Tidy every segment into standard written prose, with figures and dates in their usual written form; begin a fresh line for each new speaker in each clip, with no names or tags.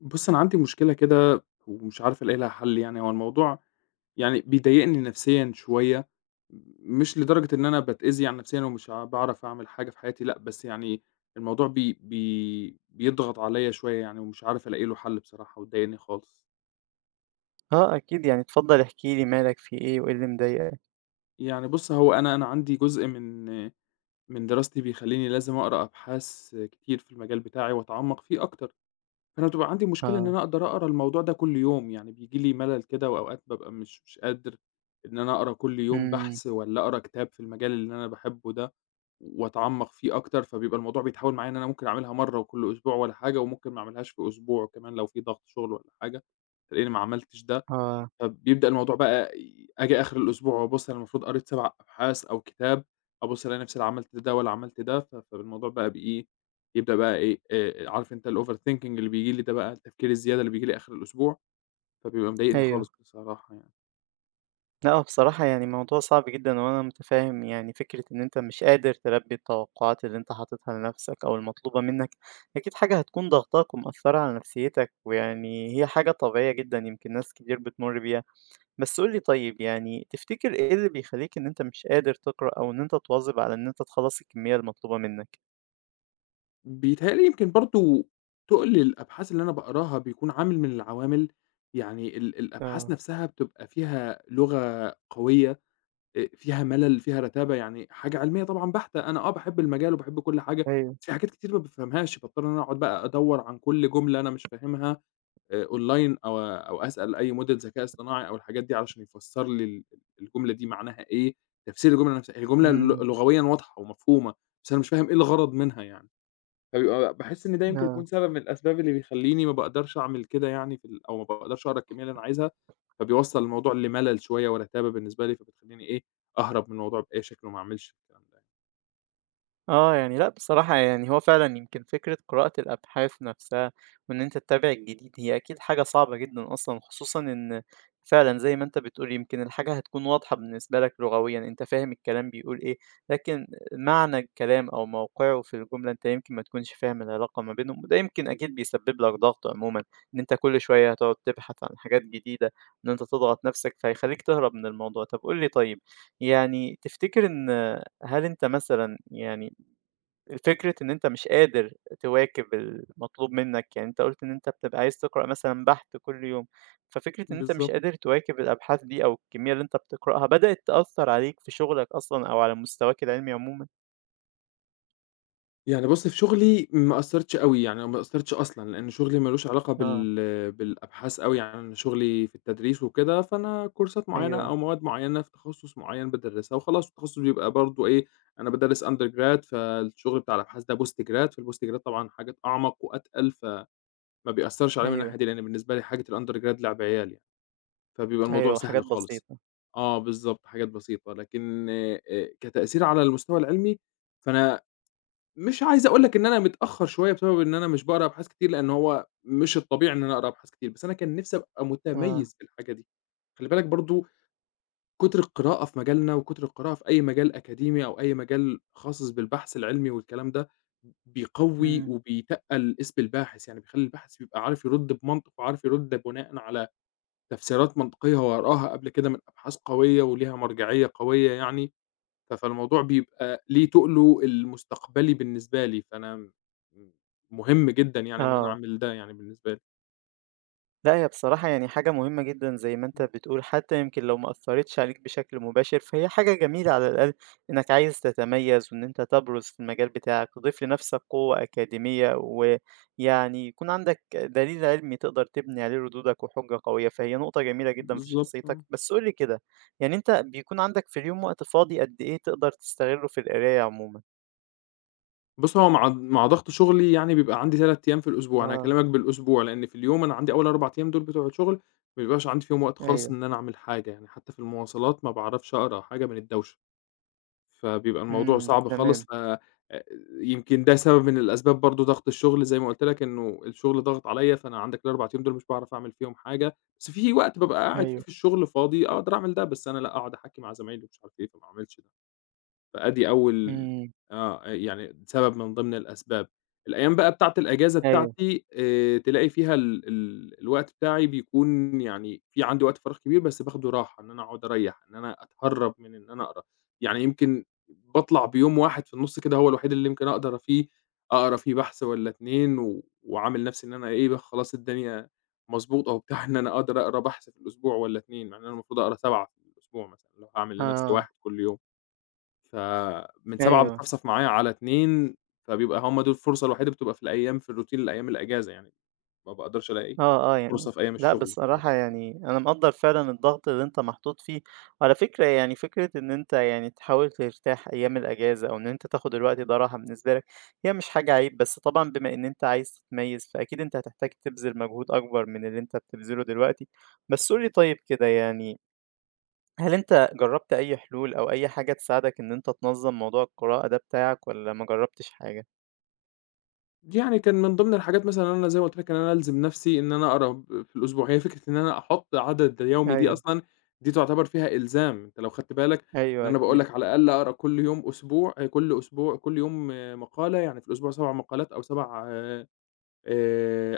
بُص، أنا عندي مشكلة كده ومش عارف ألاقي لها حل يعني، هو الموضوع يعني بيضايقني نفسيًا شوية، مش لدرجة إن أنا باتأذي يعني نفسيًا ومش ع باعرف أعمل حاجة في حياتي لأ، بس يعني الموضوع بي بي بيضغط عليّا شوية يعني ومش عارف ألاقي له حل بصراحة ومضايقني خالص.
آه أكيد، يعني اتفضّل احكِ لي مالك، في إيه وإيه اللي مضايقك؟
يعني بُص، هو أنا عندي جزء من دراستي بيخلّيني لازم أقرا أبحاث كتير في المجال بتاعي وأتعمّق فيه أكتر. أنا بتبقى عندي مشكلة إن
آه،
أنا أقدر أقرا الموضوع ده كل يوم، يعني بييجي لي ملل كده وأوقات بابقى مش قادر إن أنا أقرا كل يوم
إمم،
بحث والّا أقرا كتاب في المجال اللي أنا باحبه ده وأتعمّق فيه أكتر، فبيبقى الموضوع بيتحوّل معايا إن أنا ممكن أعملها مرّة وكل أسبوع والّا حاجة وممكن ما أعملهاش في أسبوع كمان لو في ضغط شُغل والّا حاجة، تلاقيني ما عملتش ده
آه،
فبيبدأ الموضوع بقى آجي آخر الأسبوع وأبُص أنا المفروض قريت 7 أبحاث أو كتاب، أبُص ألاقي نفسي لا عملت ده ولا عملت ده، فالموضوع بقى بإيه، يبدأ بقى إيه، عارف أنت الover thinking اللي بييجي لي ده بقى، التفكير الزيادة اللي بييجي لي آخر الأسبوع، فبيبقى مضايقني
أيوه.
خالص بصراحة يعني.
لأ، هو بصراحة يعني موضوع صعب جدًا وأنا متفهّم يعني فكرة إن أنت مش قادر تلبّي التوقعات اللي أنت حاططها لنَفْسك أو المطلوبة منّك، أكيد حاجة هتكون ضاغطاك ومأثّرة على نفسيّتك، ويعني هي حاجة طبيعية جدًا يمكن ناس كتير بتمُر بيها. بس قُل لي طيب يعني تفتكر إيه اللي بيخلّيك إن أنت مش قادر تقرأ أو إن أنت تواظب على إن أنت تخلّص الكمية المطلوبة منّك؟
بيتهيأ لي يمكن برضه تُقل الأبحاث اللي أنا باقراها بيكون عامل من العوامل، يعني الأبحاث
آه،
نفسها بتبقى فيها لغة قوية فيها ملل، فيها رتابة، يعني حاجة علمية طبعًا بحتة، أنا آه باحب المجال وباحب كل حاجة،
أيوه،
بس في حاجات كتير ما بافهمهاش، باضطر إن أنا أقعد بقى أدوّر عن كل جملة أنا مش فاهمها أونلاين أو أسأل أي موديل ذكاء اصطناعي أو الحاجات دي علشان يفسّر لي الجملة دي معناها إيه، تفسير الجملة نفسها، هي الجملة
إمم،
لغويًا واضحة ومفهومة، بس أنا مش فاهم إيه الغرض منها يعني. فبيبقى باحس إن ده يمكن
آه.
يكون سبب من الأسباب اللي بيخلّيني ما باقدرش أعمل كده يعني في ال أو ما باقدرش أقرا الكمية اللي أنا عايزها، فبيوصّل الموضوع لملل شوية ورتابة بالنسبة لي، فبتخلّيني إيه، أهرب من الموضوع بأي شكل وما أعملش الكلام ده.
آه، يعني لأ بصراحة يعني هو فعلًا يمكن فكرة قراءة الأبحاث نفسها وإن أنت تتابع الجديد هي أكيد حاجة صعبة جدًا أصلًا، خصوصًا إن فعلًا زي ما أنت بتقول يمكن الحاجة هتكون واضحة بالنسبة لك لغويًا، أنت فاهم الكلام بيقول إيه، لكن معنى الكلام أو موقعه في الجملة أنت يمكن ما تكونش فاهم العلاقة ما بينهم، وده يمكن أكيد بيسبب لك ضغط عمومًا، إن أنت كل شوية هتقعد تبحث عن حاجات جديدة، إن أنت تضغط نفسك فهيخليك تهرب من الموضوع. طب قُل لي طيب، يعني تفتكر إن هل أنت مثلًا يعني فكرة إن أنت مش قادر تواكب المطلوب منك، يعني أنت قُلت إن أنت بتبقى عايز تقرأ مثلًا بحث كل يوم، ففكرة إن أنت مش
بالضبط.
قادر تواكب الأبحاث دي أو الكمية اللي أنت بتقرأها بدأت تأثّر عليك في شغلك أصلًا أو على مستواك العلمي عمومًا؟
يعني بُصّي في شغلي ما أثّرتش أوي، يعني ما أثّرتش أصلًا، لإن شغلي ما لوش علاقة
آه،
بالأبحاث أوي، يعني أنا شغلي في التدريس وكده، فأنا كورسات معيّنة
أيوه،
أو مواد معيّنة في تخصُّص معيّن بادرّسها وخلاص، التخصُّص بيبقى برضه إيه، أنا بادرّس undergrad فالشغل بتاع الأبحاث ده postgrad، فالpostgrad طبعًا حاجات أعمق وأتقل، فما بيأثّرش عليَّ من
أيوه،
الناحية دي، لإن بالنسبة لي حاجة الundergrad لعب عيال يعني، فبيبقى الموضوع
أيوه، حاجات
سهل خالص.
بسيطة.
آه بالضبط، حاجات بسيطة، لكن كتأثير على المستوى العلمي، فأنا مش عايز أقول لك إن أنا متأخّر شوية بسبب إن أنا مش باقرا أبحاث كتير، لإن هو مش الطبيعي إن أنا أقرا أبحاث كتير، بس أنا كان نِفْسي أبقى
آه،
متميّز في الحاجة دي. خلّي بالك برضه كُتر القراءة في مجالنا وكُتر القراءة في أي مجال أكاديمي أو أي مجال خاص بالبحث العلمي والكلام ده، بيقوّي
إمم،
وبيتقّل اسم الباحث، يعني بيخلّي الباحث بيبقى عارف يرُد بمنطق وعارف يرُد بناءً على تفسيرات منطقية هو قراها قبل كده من أبحاث قوية وليها مرجعية قوية يعني. فالموضوع بيبقى ليه تُقله المستقبلي بالنسبة لي، فأنا مهم جدًا يعني إن أنا
آه.
أعمل ده يعني بالنسبة لي.
لأ، هي بصراحة يعني حاجة مهمة جدًا زي ما أنت
إمم.
بتقول، حتى يمكن لو ما أثّرتش عليك بشكل مباشر، فهي حاجة جميلة على الأقل إنك عايز تتميّز وإن أنت تبرز في المجال بتاعك، تضيف لنفسك قوة أكاديمية، ويعني يكون عندك دليل علمي تقدر تبني عليه ردودك وحجة قوية، فهي نقطة جميلة جدًا في
بالضبط
شخصيتك.
آه.
بس قُل لي كده، يعني أنت بيكون عندك في اليوم وقت فاضي قد إيه تقدر تستغله في القراية عمومًا؟
بُص، هو مع ضغط شغلي يعني بيبقى عندي 3 أيام في الأسبوع، أنا
آه،
هاكلمك بالأسبوع، لإن في اليوم أنا عندي أول 4 أيام دول بتوع الشغل ما بيبقاش عندي فيهم وقت خالص
أيوه،
إن أنا أعمل حاجة، يعني حتى في المواصلات ما باعرفش أقرا حاجة من الدوشة. فبيبقى الموضوع
إمم،
صعب خالص،
تمام،
ف يمكن ده سبب من الأسباب برضه ضغط الشغل زي ما قُلت لك إنه الشغل ضاغط عليّا، فأنا عندك ال4 أيام دول مش باعرف أعمل فيهم حاجة، بس في وقت بابقى إمم. قاعد فيه
أيوه،
في الشغل فاضي أقدر أعمل ده، بس أنا لأ، أقعد أحَكّي مع زمايلي ومش عارف إيه، فما اعملش ده. فأدي أول
إمم،
آه، يعني سبب من ضمن الأسباب. الأيام بقى بتاعة الأجازة
أيوه،
بتاعتي تلاقي فيها ال ال الوقت بتاعي بيكون يعني في عندي وقت فراغ كبير، بس باخده راحة، إن أنا أقعد أريّح، إن أنا أتهرّب من إن أنا أقرا. يعني يمكن باطلع بيوم واحد في النُص كده هو الوحيد اللي يمكن أقدر فيه أقرا فيه بحث والّا 2 وعامل نَفْسي إن أنا إيه بقى خلاص الدنيا مضبوطة وبتاع، إن أنا أقدر أقرا بحث في الأسبوع والّا 2 مع إن أنا المفروض أقرا 7 في الأسبوع مثلًا، لو هاعمل لنَفْسي
آه،
واحد كل يوم. فمن 7
أيوه.
بتصفصف معايا على 2، فبيبقى هم دول الفرصة الوحيدة بتبقى في الأيام في الروتين الأيام الأجازة يعني، ما باقدرش ألاقي
آه، آه، يعني
فرصة في أيام
لأ
الشغل ذات
بصراحة
نفسه.
يعني أنا مقدّر فعلًا الضغط اللي أنت محطوط فيه، وعلى فكرة يعني فكرة إن أنت يعني تحاول ترتاح أيام الأجازة أو إن أنت تاخد الوقت ده راحة بالنسبة لك، هي مش حاجة عيب، بس طبعًا بما إن أنت عايز تتميّز فأكيد أنت هتحتاج تبذل مجهود أكبر من اللي أنت بتبذله دلوقتي، بس قُل لي طيب كده يعني هل أنت جرّبت أي حلول أو أي حاجة تساعدك إن أنت تنظّم موضوع القراءة ده بتاعك والّا ما جرّبتش حاجة؟
دي يعني كان من ضمن الحاجات مثلًا إن أنا زي ما قُلت لك إن أنا ألزم نفسي إن أنا أقرا في الأسبوع، هي فكرة إن أنا أحُط عدد يومي دي
أيوه،
أصلًا دي تعتبر فيها إلزام، أنت لو خدت بالك إن
أيوه
أنا باقول
أكيد،
لك على الأقل أقرا كل يوم أسبوع كل أسبوع كل يوم آه، مقالة، يعني في الأسبوع 7 مقالات أو 7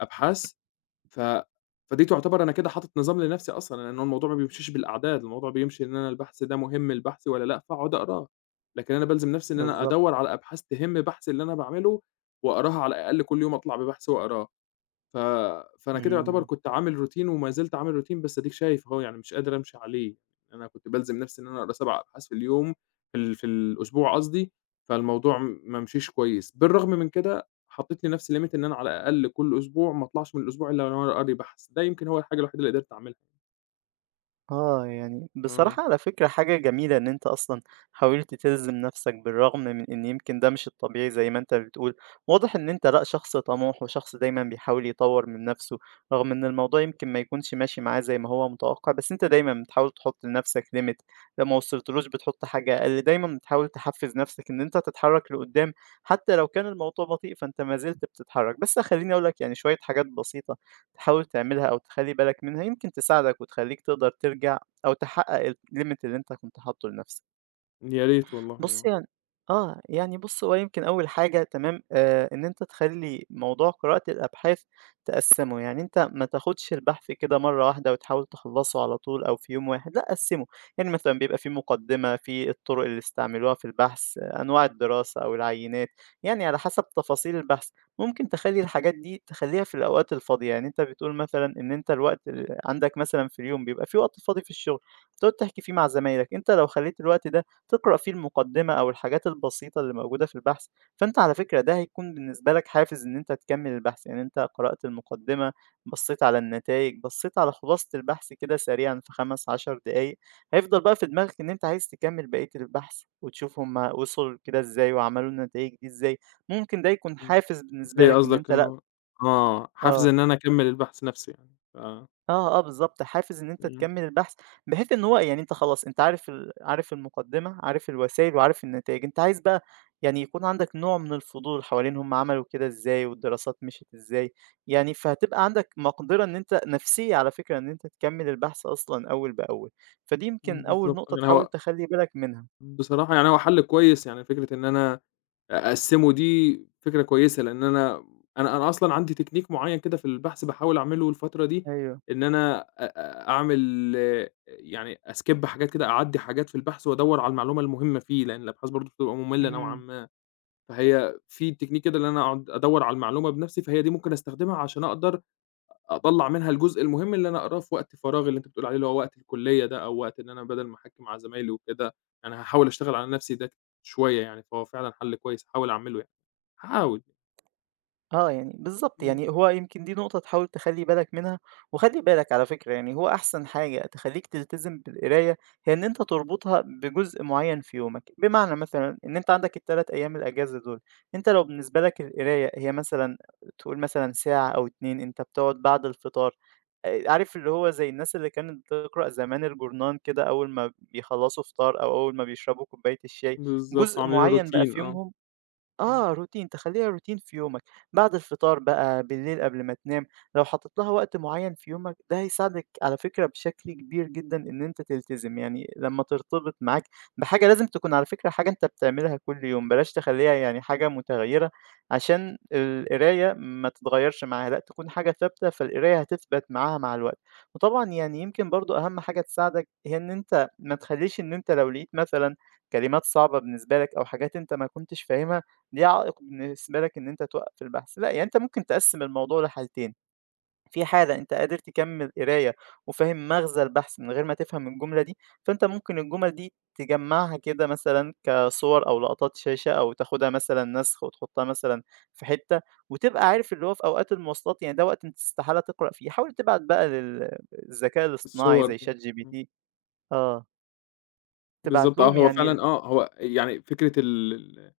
أبحاث. ف فدي تعتبر أنا كده حاطط نظام لنفسي أصلًا، لأن هو الموضوع ما بيمشيش بالأعداد، الموضوع بيمشي إن أنا البحث ده مهم لبحثي والّا لأ، فاقعد أقراه، لكن أنا بالزم نفسي إن أنا
بالضبط،
أدوّر على أبحاث تهم بحثي اللي أنا باعمله وأقراها على الأقل كل يوم أطلع ببحث وأقراه. ف فأنا كده يعتبر
إمم.
كنت عامل routine وما زلت عامل routine بس أديك شايف أهو يعني مش قادر أمشي عليه، أنا كنت بالزم نفسي إن أنا أقرا 7 أبحاث في اليوم في في الأسبوع قصدي، فالموضوع ما مشيش كويس، بالرغم من كده حطيت لنفسي limit إن أنا على الأقل كل أسبوع ما أطلعش من الأسبوع إلا وأنا قاري بحث، ده يمكن هو الحاجة الوحيدة اللي قدرت أعملها.
آه، يعني
آه،
بصراحة على فكرة حاجة جميلة إن أنت أصلًا حاولت تلزم نفسك بالرغم من إن يمكن ده مش الطبيعي زي ما أنت بتقول، واضح إن أنت لأ شخص طموح وشخص دايمًا بيحاول يطوّر من نفسه، رغم إن الموضوع يمكن ما يكونش ماشي معاه زي ما هو متوقع، بس أنت دايمًا بتحاول تحط لنفسك limit لو ما وصلتلوش بتحط حاجة أقل، دايمًا بتحاول تحفز نفسك إن أنت تتحرك لقدام حتى لو كان الموضوع بطيء فأنت ما زلت بتتحرك، بس خلّيني أقول لك يعني شوية حاجات بسيطة تحاول تعملها أو تخلّي بالك منها يمكن تساعدك وتخلّيك تقدر ترجع أو تحقق الlimit اللي أنت كنت حاطّه لنفسك.
يا ريت والله
بُصّي
آه،
يعني آه، يعني بُصّ هو يمكن أول حاجة تمام، إن أنت تخلّي موضوع قراءة الأبحاث تقسّمه، يعني أنت ما تاخدش البحث كده مرّة واحدة وتحاول تخلّصه على طول أو في يوم واحد، لأ قسّمه، يعني مثلًا بيبقى في مقدمة، في الطرق اللي استعملوها في البحث، آه، أنواع الدراسة أو العينات، يعني على حسب تفاصيل البحث. ممكن تخلّي الحاجات دي تخلّيها في الأوقات الفاضية، يعني أنت بتقول مثلًا إن أنت الوقت اللي عندك مثلًا في اليوم بيبقى في وقت فاضي في الشغل، بتقعد تحكي فيه مع زمايلك، أنت لو خلّيت الوقت ده تقرأ فيه المقدمة أو الحاجات البسيطة اللي موجودة في البحث فأنت على فكرة ده هيكون بالنسبة لك حافز إن أنت تكمل البحث يعني أنت قرأت المقدمة بصيت على النتائج بصيت على خلاصة البحث كده سريعا في 15 دقايق هيفضل بقى في دماغك إن أنت عايز تكمل بقية البحث وتشوف هما وصلوا كده إزاي وعملوا النتائج دي إزاي ممكن ده يكون
إمم،
حافز بالنسبة
زي
لك إن
قصدك
أنت لأ
إنه آه، حافز
آه
إن أنا أكمل البحث نفسه يعني، ف
آه، آه، بالضبط، حافز إن أنت
إمم،
تكمّل البحث، بحيث إن هو يعني أنت خلاص أنت عارف عارف المقدمة، عارف الوسايل وعارف النتايج، أنت عايز بقى يعني يكون عندك نوع من الفضول حوالين هُم عملوا كده إزاي والدراسات مشيت إزاي، يعني فهتبقى عندك مقدرة إن أنت نفسية على فكرة إن أنت تكمّل البحث أصلًا أول بأول، فدي يمكن أول
بالضبط
نقطة
يعني
تحاول
هو
تخلّي بالك منها.
بصراحة يعني هو حل كويس يعني فكرة إن أنا أقسّمه دي فكرة كويسة، لإن أنا أنا أصلًا عندي تكنيك معيّن كده في البحث باحاول أعمله الفترة دي،
أيوه،
إن أنا أ أ أعمل آه، يعني أskip حاجات كده، أعدّي حاجات في البحث وأدوّر على المعلومة المهمة فيه، لإن الأبحاث برضه بتبقى مملة نوعًا
إمم.
ما، فهي في تكنيك كده إن أنا أقعد أدوّر على المعلومة بنفسي، فهي دي ممكن أستخدمها عشان أقدر أطلّع منها الجزء المهم اللي أنا أقراه في وقت فراغي اللي أنت بتقول عليه، اللي هو وقت الكلية ده، أو وقت إن أنا بدل ما أحَكّي مع زمايلي وكده، أنا هاحاول أشتغل على نفسي ده شوية يعني، فهو فعلًا حل كويس هاحاول أعمله يعني. هاحاول،
آه، يعني بالضبط،
إمم،
يعني هو يمكن دي نقطة تحاول تخلّي بالك منها، وخلّي بالك على فكرة يعني هو أحسن حاجة تخلّيك تلتزم بالقراية هي إن أنت تربطها بجزء معيّن في يومك، بمعنى مثلًا إن أنت عندك ال3 أيام الأجازة دول، أنت لو بالنسبة لك القراية هي مثلًا تقول مثلًا ساعة أو 2 أنت بتقعد بعد الفطار، عارف اللي هو زي الناس اللي كانت بتقرأ زمان الجورنان كده أول ما بيخلّصوا فطار أو أول ما بيشربوا كوباية الشاي،
بالضبط،
جزء
عاملينه
معيّن بقى
روتين
في
آه،
يومهم
إمم،
آه، روتين، تخلّيها روتين في يومك، بعد الفطار بقى، بالليل قبل ما تنام، لو حطيت لها وقت معيّن في يومك ده هيساعدك على فكرة بشكل كبير جدًا إن أنت تلتزم، يعني لمّا ترتبط معاك بحاجة لازم تكون على فكرة حاجة أنت بتعملها كل يوم، بلاش تخلّيها يعني حاجة متغيّرة عشان القراية ما تتغيّرش معاها، لأ تكون حاجة ثابتة، فالقراية هتثبت معاها مع الوقت. وطبعًا يعني يمكن برضه أهم حاجة تساعدك هي إن أنت ما تخلّيش إن أنت لو لقيت مثلًا كلمات صعبة بالنسبة لك أو حاجات أنت ما كنتش فاهمها دي عائق بالنسبة لك إن أنت توقف البحث، لأ يعني أنت ممكن تقسّم الموضوع لحالتين، في حالة أنت قادر تكمّل قراية وفاهم مغزى البحث من غير ما تفهم الجملة دي، فأنت ممكن الجمل دي تجمّعها كده مثلًا كصور أو لقطات شاشة أو تاخدها مثلًا نسخ وتحطها مثلًا في حتّة، وتبقى عارف اللي هو في أوقات المواصلات يعني ده وقت أنت استحالة تقرأ فيه، حاول تبعت بقى الذكاء الاصطناعي
الصور
زي
دي، إمم،
ChatGPT آه، تبعت
بالضبط آه،
لهم
هو
يعني ال
فعلًا آه، هو يعني فكرة ال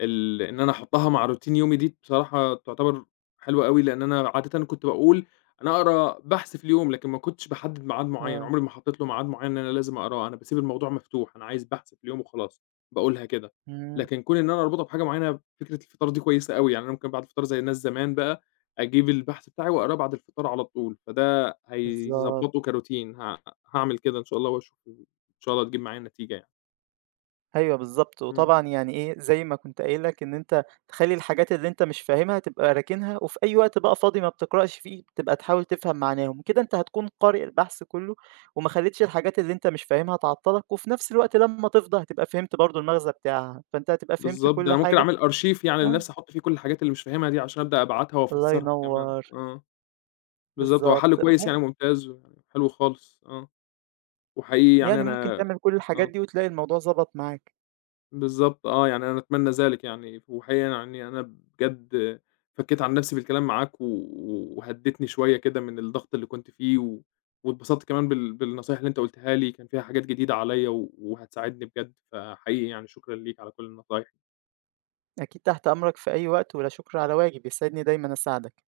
ال إن أنا أحطّها مع روتين يومي دي بصراحة تعتبر حلوة أوي، لإن أنا عادةً كنت باقول أنا أقرا بحث في اليوم، لكن ما كنتش باحدد ميعاد معيّن،
آه،
عمري ما حطيت له ميعاد معيّن إن أنا لازم أقراه، أنا باسيب الموضوع مفتوح، أنا عايز بحث في اليوم وخلاص، باقولها كده.
إمم،
لكن كون إن أنا أربطها بحاجة معيّنة، فكرة الفطار دي كويسة أوي، يعني أنا ممكن بعد الفطار زي الناس زمان بقى، أجيب البحث بتاعي وأقراه بعد الفطار على طول، فده هيضبّطه
بالضبط.
كروتين، هاعمل كده إن شاء الله وأشوف إن شاء الله تجيب معايا نتيجة يعني.
أيوه بالضبط،
إمم.
وطبعًا يعني إيه، زي ما كنت قايل لك إن أنت تخلّي الحاجات اللي أنت مش فاهمها تبقى راكنها، وفي أي وقت بقى فاضي ما بتقرأش فيه بتبقى تحاول تفهم معناهم، كده أنت هتكون قارئ البحث كلّه، وما خليتش الحاجات اللي أنت مش فاهمها تعطّلك، وفي نفس الوقت لمّا تفضى هتبقى فهمت برضه المغزى بتاعها، فأنت هتبقى فهمت
بالضبط، ده
كل
أنا ممكن
حاجة
أعمل أرشيف يعني
آه،
لنفسي أحُط فيه كل الحاجات اللي مش فاهمها دي عشان أبدأ أبعتها
الله
وأفسّرها كمان،
ينوّر،
آه، بالضبط، هو حَل
بالضبط،
كويس يعني
مم
ممتاز ويعني حلو خالص، آه، وحقيقي يعني
يعني ممكن
أنا
تعمل كل الحاجات
آه،
دي وتلاقي الموضوع ضبط معاك،
بالضبط آه، يعني أنا أتمنى ذلك يعني، وحقيقي يعني أنا بجد فكّيت عن نفسي بالكلام معاك وهدّيتني شوية كده من الضغط اللي كنت فيه واتبسطت كمان بالنصايح اللي أنت قُلتها لي، كان فيها حاجات جديدة عليّا وهتساعدني بجد، فحقيقي يعني شكرًا ليك على كل النصايح.
أكيد تحت أمرك في أي وقت، ولا شكر على واجب، يسعدني دايمًا أساعدك.